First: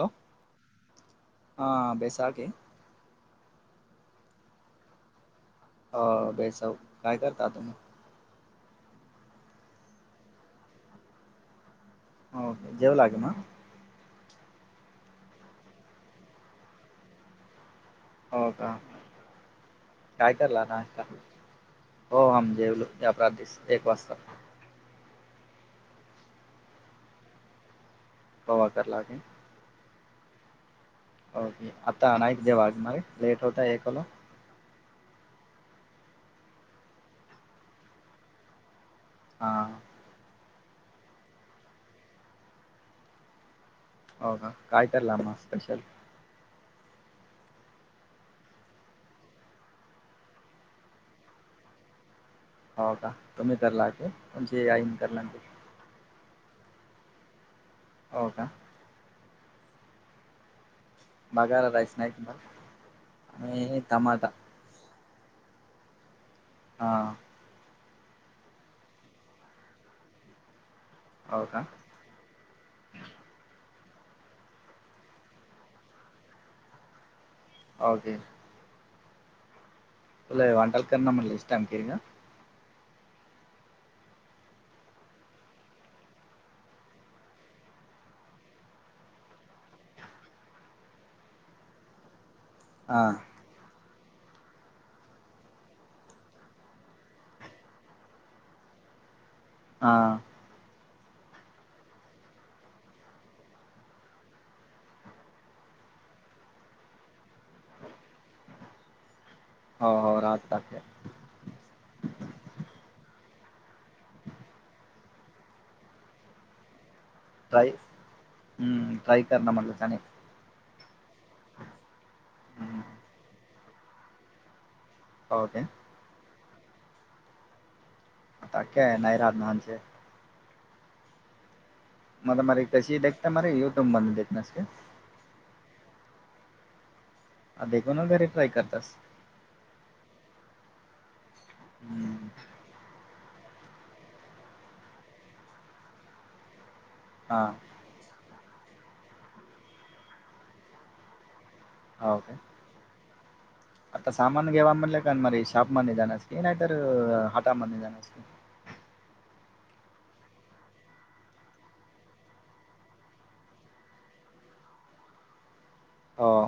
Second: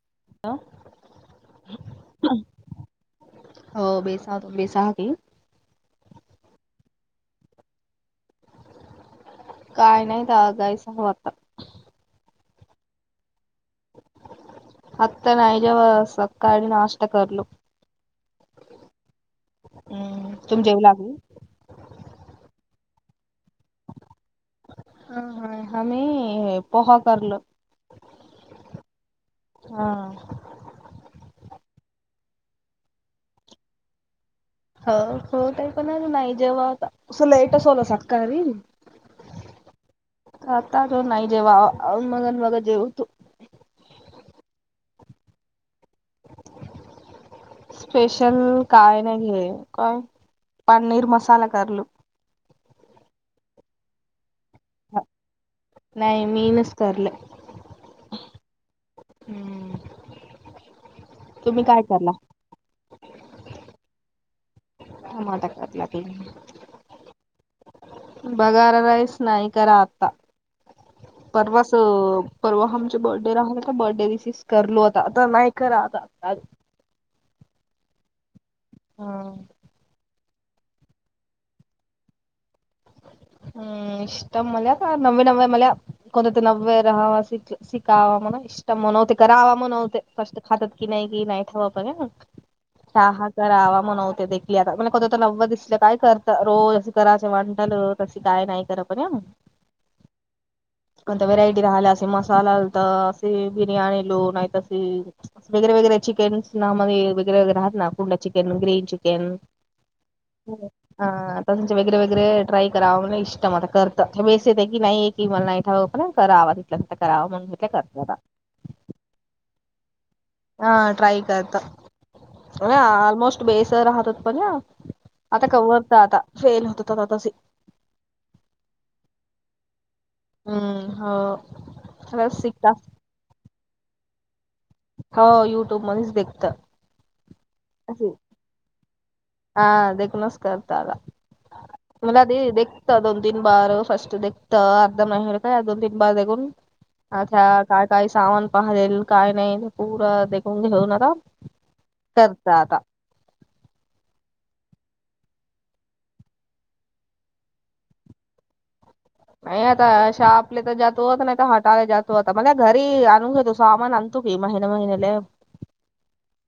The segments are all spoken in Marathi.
हॅलो हा हॅलो बैसाख आहे हो बेसात बेसाहा बी हो बेसव काय करता काय नाही दगाय सवतात जेव लागे ना आता नाई जव सकाळी नाष्ट करर्ल हो का हम्म काय तुम करला जेवू नाष्टा लागली हो आम् जेवलो या प्रात दिस एक वाजता आम्ही पोहा करलो. पोहा करलागे. हा ओके आता नाही कि जे वागणार लेट होता एकला हो हो काही पणा नाही जेव्हा आ अस लेटच होल सकाळी हा आता ज नाही जेव्हा मग मग जेव तू हो का कायला मगं स्पेशल स्पेशल काय नाही घे काय पनीर मसाला करलो. हो का तुम्ही करलागे तुमची आई करलागे. नाही मीनच करलं. हो का [unintelligible] बगार काय रईस करला नाहीक म आणि टमाटा [unintelligible] हां. बगार राईस नाही करा आत्ता. हो परवा का [unintelligible] परवा आमचे बर्थडे राहल का? बर्थडे विसेस करलो होता. आता नाही ख राहता. ओके. हां. [unintelligible] [unintelligible] कोण ते नव्वे राहावा. सिकावा म्हला. [unintelligible] [unintelligible] कस काय नाही करत [unintelligible] हां. कोणता व्हेरायटी राहिल्या अस मसाला तर असे बिर्याणी लो नाहीतशी. [unintelligible] [unintelligible] [unintelligible] करावं हो हो राहत टाकते मग मी ते ट्राय करतता. हम्म. ट्राय करणार म्हटलं त्याने. हा. ट्राय करत. अे ऑलमोस्ट बेस राहतात पण ना? आता कवर आता फेल होत आता तसे. [unintelligible] हम्म. हो. सगळं शिकता [unintelligible] हो. युट्यूब मधच देखत. असे [unintelligible] हा. देखूनच [unintelligible] हम्म. [unintelligible] हा [unintelligible] करत हो काय आता. आता सामान घ्यावा म्हटलं का म शॉपमध्ये जाण्यास की नाहीतर हटामध्ये जाण्यास की. [unintelligible] [unintelligible] महिन महिन्याला. हा.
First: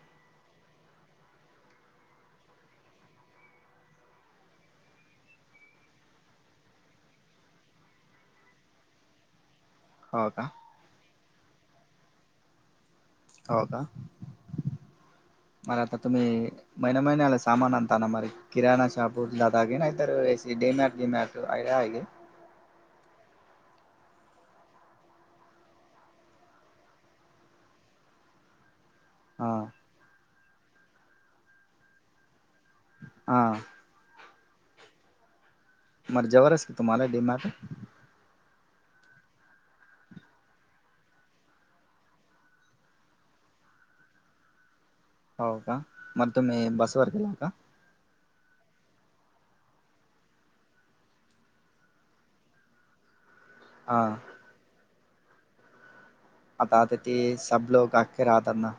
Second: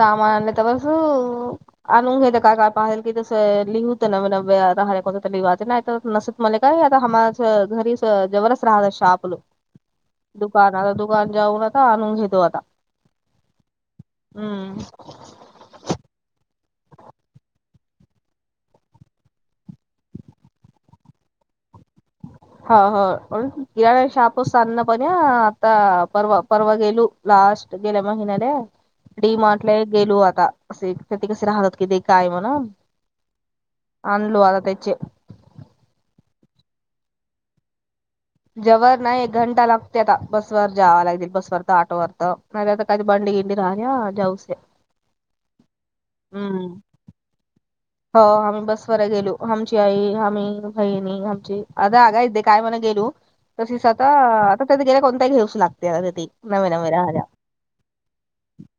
सामान [unintelligible] आणून घेतेत काय काय पाहिल की तसं लिहूतं [unintelligible] मला काय आता हम [unintelligible] हो का दुकान. आता दुकान जाऊन आता आणून घेतो आता. हो का? हम्म मला आता तुम्ही- महिन्या महिन्याला सामान [unintelligible] किराणा [unintelligible] आहे हो. हो. किराणा [unintelligible] आता परवा परवा गेलू. लास्ट गेल्या महिन्याला. डी हा मार्टले गेलो आता. असे ते ते कसे राहतात कि ते काय ए म्हणून. हां. आनलो आता त्याचे- मग जवळ असल तुम्हाला डी मार्ट. जवळ नाही एक घंटा लागते आता, बसवर जावा लागेल बसवरन ऑटोवर तर मला तर काही भांडी येती राहीना, जाऊच दे. हो का? मग तुम्ही बसवर गेला का? हो आम्ही बसवर गेलो, आमची आई, आम्ही, बहिणी आमची, अग आई ते काय म्हणते गो? तशीच आता हा आता त्याला कोणताही दिवस लागतोया आता तेथे. आता तिथे सब लोक आके राहता ना.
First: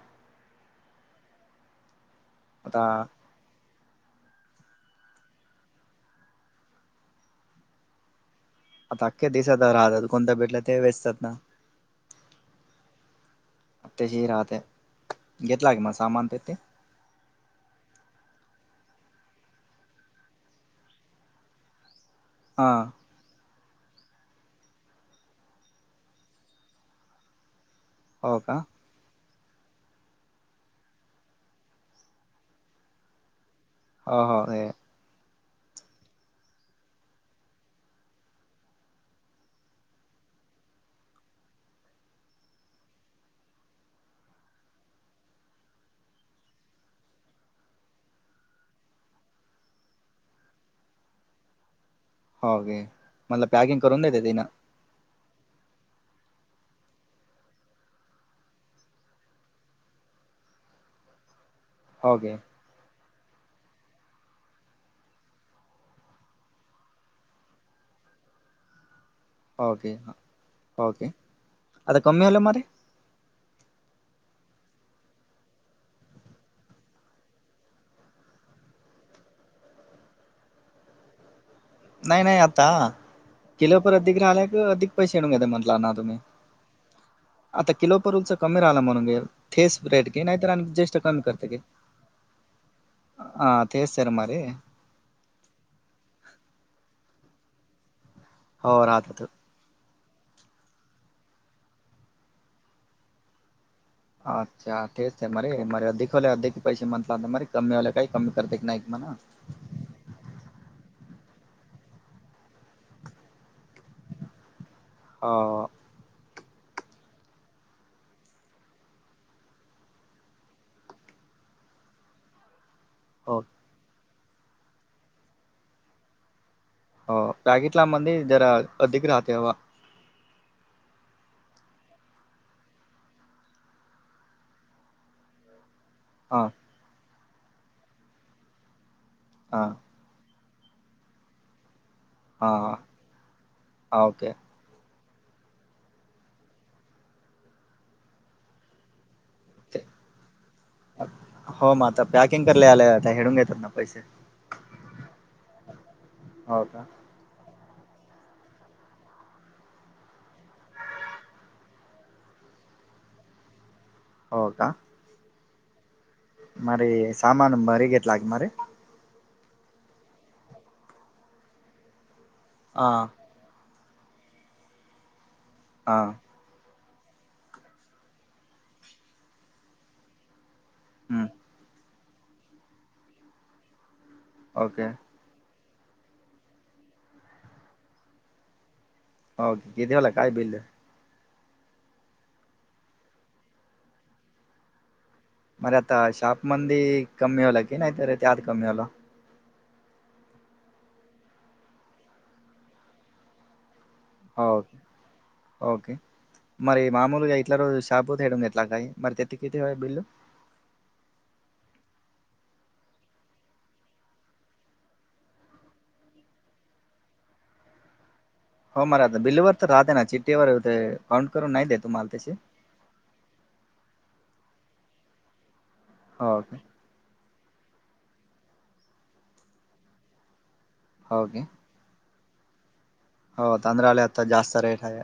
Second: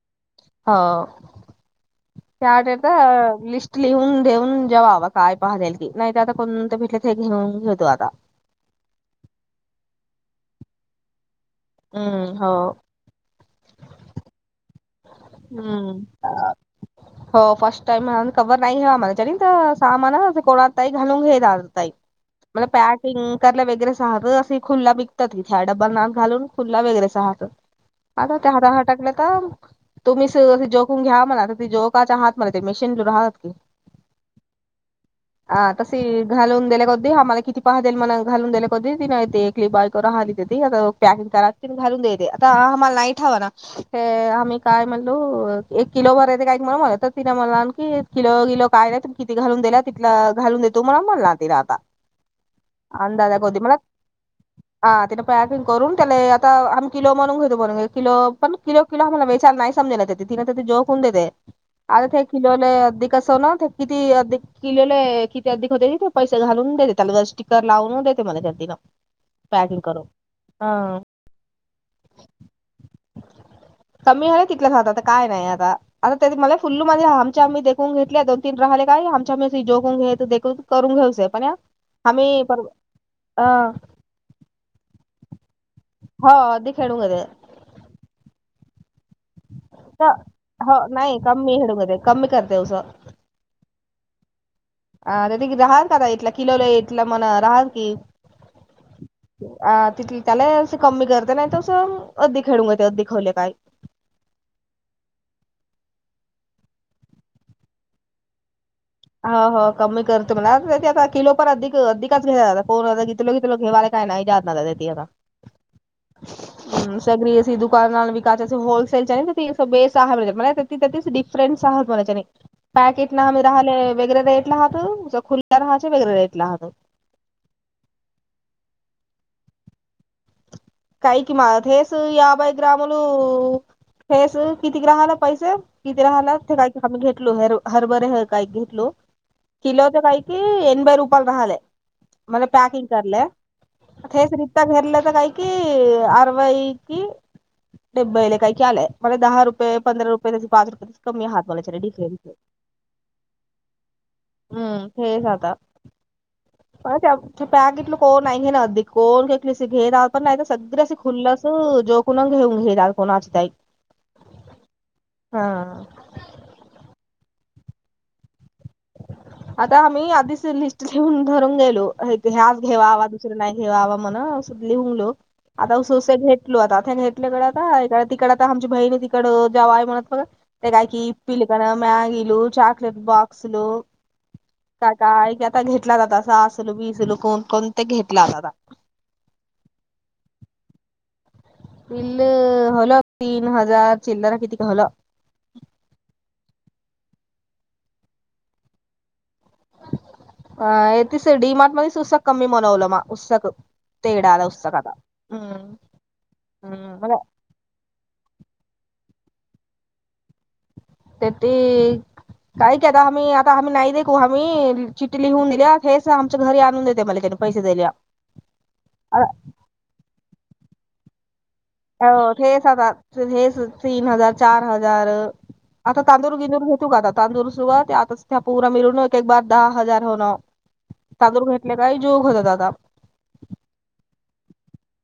हो. त्या आता तिथं लिस्ट- लिहून देऊन जेवा हव काय पाहिजेल ते, नाहीतर आता कोण ते भेटले ते हे घेऊन घेतो आता. आता अख्खे देशात ते राहतात, कोणता भेटला ते असतात ना. हम्म हो. आत्ता जे राहताय. घेतला का म सामान तर हम्म ते? हो फर्स्ट टाईम म्हणून कवर नाही घेवा, त्याने तर सामान कोणात काही घालून घेतला ताई. मल हा पॅट- किं कारला वगैरेच राहात असे खुल्ला बिकतात ईथ्या डब्याला नाक घालून खुल्ला वगैरेच राहतं. हो आता त्या का हाताने टाकले तर- तुम्ही शेजारी झोपून घ्या म्हणा, झोपायच्या हाय म्हणा ते, मशीन दूर राहाते. हो हो ए- अ तसे घालून देणार होते, आम्हाला किती पान देईल म्हणून, घालून देणार की नाही ते. ली बॉल करू राहात ती, पॅकिंग करायची आणि घालून द्यायची ती, आता आम्हाला नाही ठाव ना. अ आम्ही- काय म्हणलो, एक किलो वर्याचं काय केलं म्हणा तर तिने म्हणल आणखी किलो किलो काय नाही. किती घालून दिल्या तिथला घालून देतो म्हणून म्हणला तिला आता. हो घे अंधाऱ्या मला खोती मळ्यात पॅकिंग करून देते तिनं - हा तिथं पॅकिंग करून त्याला आता आम्ही किलो म्हणून घेतो म्हणून किल पण किलो किलो म्हणून हेच - नाही समजत ते. ती झोकून देते, हो अर्ध्या घे किलोला - कस ना ते किती यादे- किलोला किती अगदी होते ते पैसे घालून देते त्याला स्टिकर लावून देते मला त्यात तिनं. ओके हां, ओके, आता कमी नाही झालं म ते? कमी झालं तिथला आता, काय नाही आता. आता त्या मला फुल्लू माझे आमच्या आम्ही देखून घेतले दोन तीन राहिले काय आमच्या आ जोगून घ्यायचं देखो. करून घ्याऊचेय पण या नाही नाही आम्ही पर आता, अ किलो पर अधिक राहिलाय क अधिक पैसे नाही घेतो म्हंटला ना तुम्ही. हो अधिक खेळून घेते आता किलोपरूचा कमी राहिला म्हणून घे, फिक्स रेट घे नाही तर आम्ही जीएसटी कमी करतो की. कम करते अस. हा ते सर मरे अ दादा की राहान दादा इकला किलोला इकला म्हणा, रहा की. हो राहतो तर. अ तिथ त्याला अस कमी करते. नाही तं अस अगदी खेळून घेत अगदी खावले काय. अच्छा तेच आहे मरे मरे अधिकवले अधीक पैसे म्हंणला म कमी वाले काही कमी करते की नाही म्हण. ह हो कमी करतो म्हणा आ आता किलोपर अधिक अधिकच घ्यायला, फोन आला की लगेच तुला घेवाले - काय नाही जादाला देते आता. हो हो. [inaudible] हम सगळी अशी दुकानाल विकाच अस होलसेलच्या बेहिसाब हे त त्या तेच डिफरन्स आहात मणाच्याने [unintelligible] पॅकेट न आम्ही हो राहिले वगरे रेटला लावत खुले राहाचे वगैरे रेटला लाहहतं. हो पॅकीटला मंदी जरा अधिक राहते ह काही किमा हेस याभय ग्रामाल हेस किती ग्राहाला पैसे तिथ राहाला हां ते काही आम्ही घेतलो हरभरे ह काही घेतलो हां किल्या होते काही कि एनब रुपल राहिले म्हले हां पॅकिंग करले. हां ओके घरलं तर काही. क अरवई क डबबई काही क आलं म दहा रुपय ते पंधरा रुपये त्या पाच रुपये त कमी आहात हो मग आता मलाडिफरेन पॅकिंग करले आले आता हेडून घेतात ना पैसे हम्म हे झाता. हो का? पॅग कलं कोण नाही. घे ना अधदी कोणली घेना. पण नाही सगळ असे खुलं असं. जो कुणाल घेऊन घे कोणाची तई हो का! हा मार सामान मरी गेेत लाग मर [unintelligible] आता आम्ही आधीच लिस्ट लिऊून धरून गेलो. ह्याज घेवा आवा हां नाहीेवावा म्हण लिहून आता ऊस उस हां भटल आता घेटल्याकडें आता तिकडडे आता आमची बहीणी तिकडडे जेव आहे. म्हणत बघ ते काय क हम्म पिलकन मॅगी ल चचाकलेट बॉक्स लवू ओके काय काय घेतला जात सासल बीसल कोण कोण ते घेतला जात. हो कितीे वाला काय बिल? बिल होल तीन हजार चिल्लार किती काय होल मरे आता शाप म कमी होला. की नाहीत त्या आत कमी होल अ तस डी मार्ट मध्येच उस्साक कमी बनवलं मा उत्साक तेडला हो पुस्तकता हम् हम् म [unintelligible] सापूतेडूला काय मर तेती कितीय बिलू [unintelligible] तेते काही की आता आम्ही आता आम्ही नाही दे आम्ही चिट लिहून दिल्या हेच आमच्या घरी आणून देते मला त्या, पैसे देल्या होम रात बिल ववर तर राहते. ना चिट्टठी ववर हो काउंट करून नाही देत. अ हेच आता हेच तीन हजार चार हजार आता हो तांदूर ओके बिदूर ता तांदूर सुर आता त्या पूरा मिळून एक एक बार दहा हजार होण ओके तांदूर घे म काही जोक होता दादा हो तांंद्र आले आता जास्त रेट आहे.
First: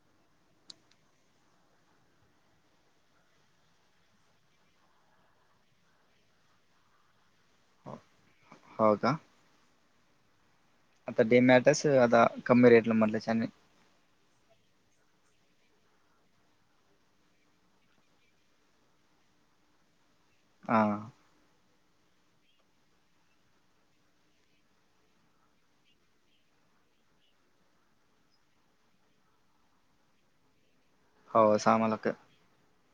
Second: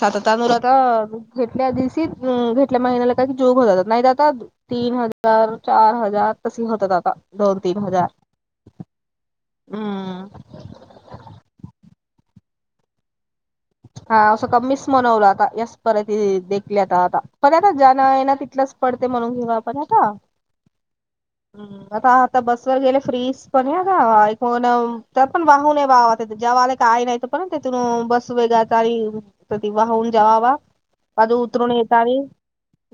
सातत अनुर आता घेतल्या दिवशी घेतल्या महिन्याला काय क जोग हो जातात नाहीत. आता तीन हजार चार हजार तसे होतात. आता दोन तीन हजार हो का हम्म आता डीमॅटर्स आता कमी रेट ला म्हटलंचने हा असं का मिस म्हनवलं आता या परती देखली आता आता पण आता जाना आहे ना तिलंच पडते. म्हणून घेऊ आपण हता हा हा आता आता बसवर गेले फ्रीज पण का कण त्यात पण वाहूनय वावात जेवले काय नाही. पण तिथून बस वग ते वाहून जेवावा बाजू हो उतरून सामाला क येतानी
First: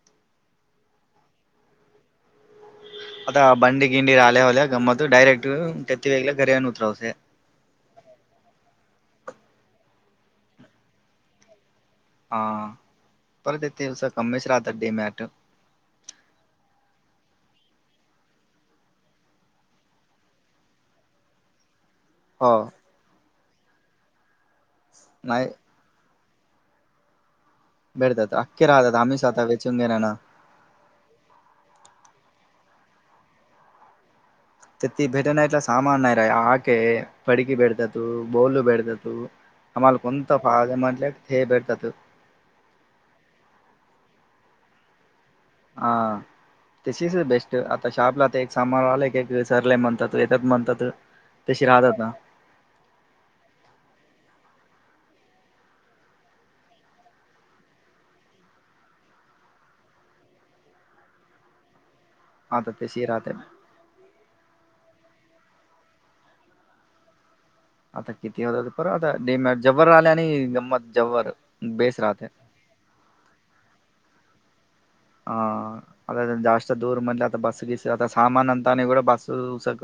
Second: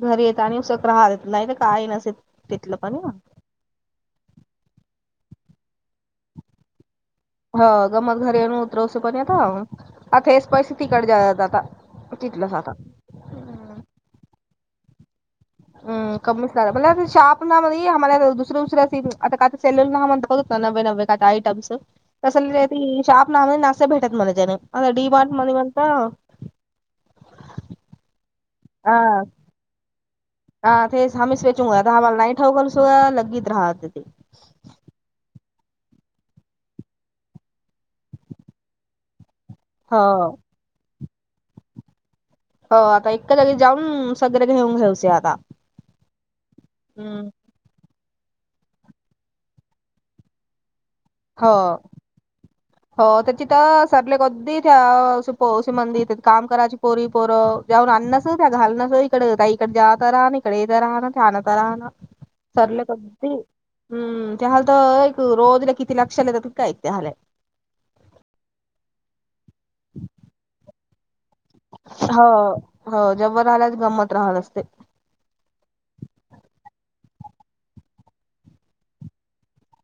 घरी येत आणि उसक राहतेत नाही तर काय नसे तिथलं पण आता बं गिंि र आालेवाले्या गमत डयरेट तेत्ि वेला घरी्यान उत्रव से ह गमत घरी येऊन उतरवश पण आता आता हेच पैसे तिकड जात आता हा तिथलंच आता पर देते उ केच राहतात डेमॅट हम कमीणार म्ह शाप ना आम्हाला दुसर्या दुसर्या आता काय सल्ल नामण तपगत न् नववे का यईटम्स तस हो त शाप नाने ना भेटत मला जने डीर्ट नाही म्ह ह भेटतात अख्ख राहतात आम्हीच आता वेचून घेणार ना हा ते हममी स वेचूगा हवाल नाही ठाऊलस लगत राहाह तेत्ती भेटनटला सामान नाही आहे रा आके पडकी पडतात बोलल पडतात आम्हाला हो कोण पाद म्हटला तेथ भेडतात हो आता एक जागी जाऊन सगळं घेऊन घ्याऊच आता ह दिस इज हम्म बेस्ट आता शॉपला आ एक सामान आला एक सरला म्हणतातत म्हणतात हो तशी राहतात ना हो त्याची तर सरले कदीशी मंदिर काम करायची पोरी पोरं जाऊन आणनस त्या घाल नस इकड त्या इकडडे जाात राह ना इकडे येत राहणार छणता राहणार आता सरले तशी राहते कदी हम्म त्या हल तर एक रोजला किती लक्षलाेतात काय त्या हलाय आता किती होत पर आता डेम जब्वरर आल्या आणि गंमत जब्बर हो हो जब्बर राल्यास गंमत राहत असते आ आता जास्त दूर मध आता बस गीस आता सामाान अंतनी कड बससक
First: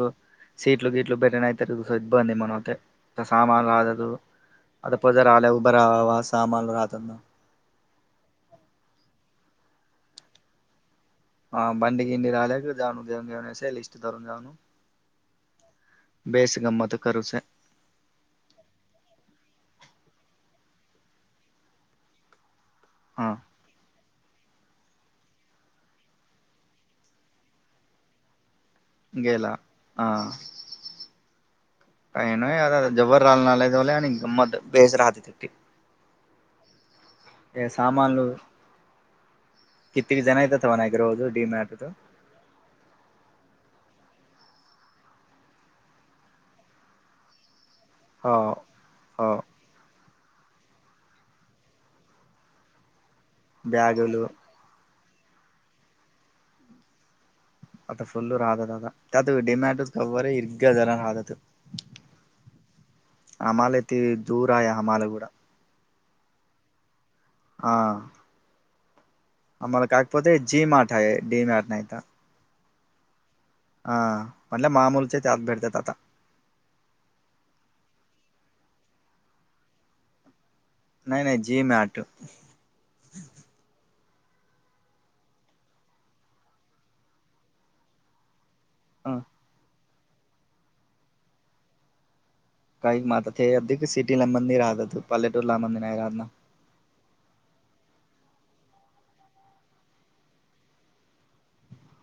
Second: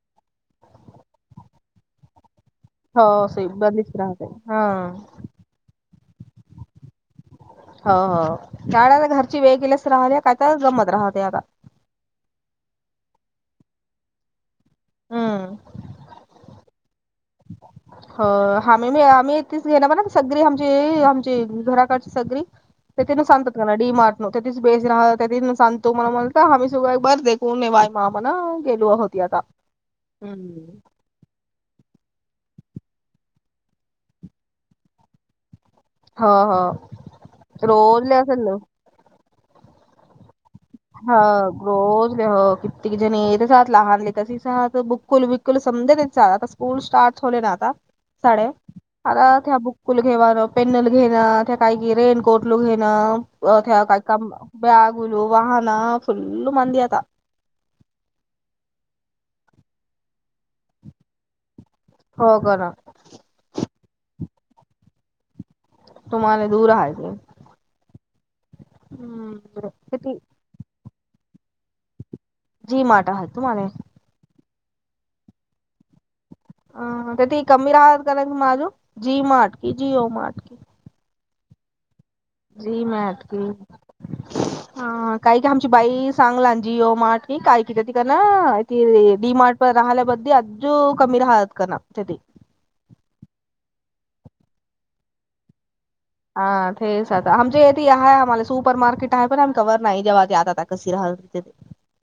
सीटल गीटल बेरेनयतरस इ बंद नि मन मते हो स सामाान आ बरीच राहते हा अ प उधर आला उभर राहावा सामान राहतना हो हो गाड घरची वेळ गेलीच राहिली काय तर जमत राहते आता ह बंडी किंडी रलेकडे जाऊ जेऊन घेव लिस्टधरून जाऊ हम्म बेस गमत करूस हो आम्ही मी आम्ही येथेच घेणार ब सगरी आमची आमची घराकडची सगरी ते तिन हा संंत डी मार्टो त्याच बेस राह त्या सांगतो मला म्हण आम्ही सगळा एक बर दे ने बाय मा पणा गेलो होती आता गेला हा हम्म काही न आता जबर लाल नालावले आणि ग मत बेस राहतेती हा हा रोलले असेल ना किती जण येतात त्हाय एकोज डी मॅटो हो कित्येक जणीसात लहानले तसे सात बुकुल बुकुल समजेत स्कूल स्टार्ट होले ना आता हो साडे हो आता त्या बुक कुल घेवाणं पेननल घेणं त्या काही रेनकोट ल घेणं त्या काही का बॅगुलू बॅगल वाहन फुल्ल मंद आता आता फुल्लू राहतात आता त्यात डेमॅटोज कव्वरे हर्ग जरा राहतात होग ना आमाला ते दुर आहे. हमालावडा तुम्हाला दुर हाय. हा हम्म आम्हाला [unintelligible] जीमाॅड आहे डीमॅट नाहीता. जी मार्ट हा तुम्हाला, हां म्हटले मामूलचे ते आत भेटतात आता, अ ते ते कमी राहा काररा माझू जी मार्ट कि, जिओ मार्ट की नाही नाही जि ए मॅट जी माॅट हा काय का आमची बाई सांगला आणि जिओ माठ क काय कि त का ना ह [unintelligible] काही म्हहात हे अधदी सिटीला मंदी राहतात पाल्लेटूरला मंदी नाही राह ना, हा तेेच आता आमचे येथ आहेय आम्हाला सुपर मार्केट आहे पण [unintelligible]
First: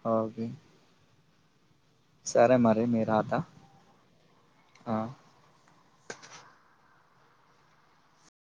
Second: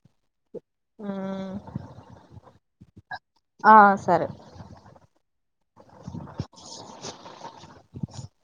हो गे हम्म हा सर [unintelligible]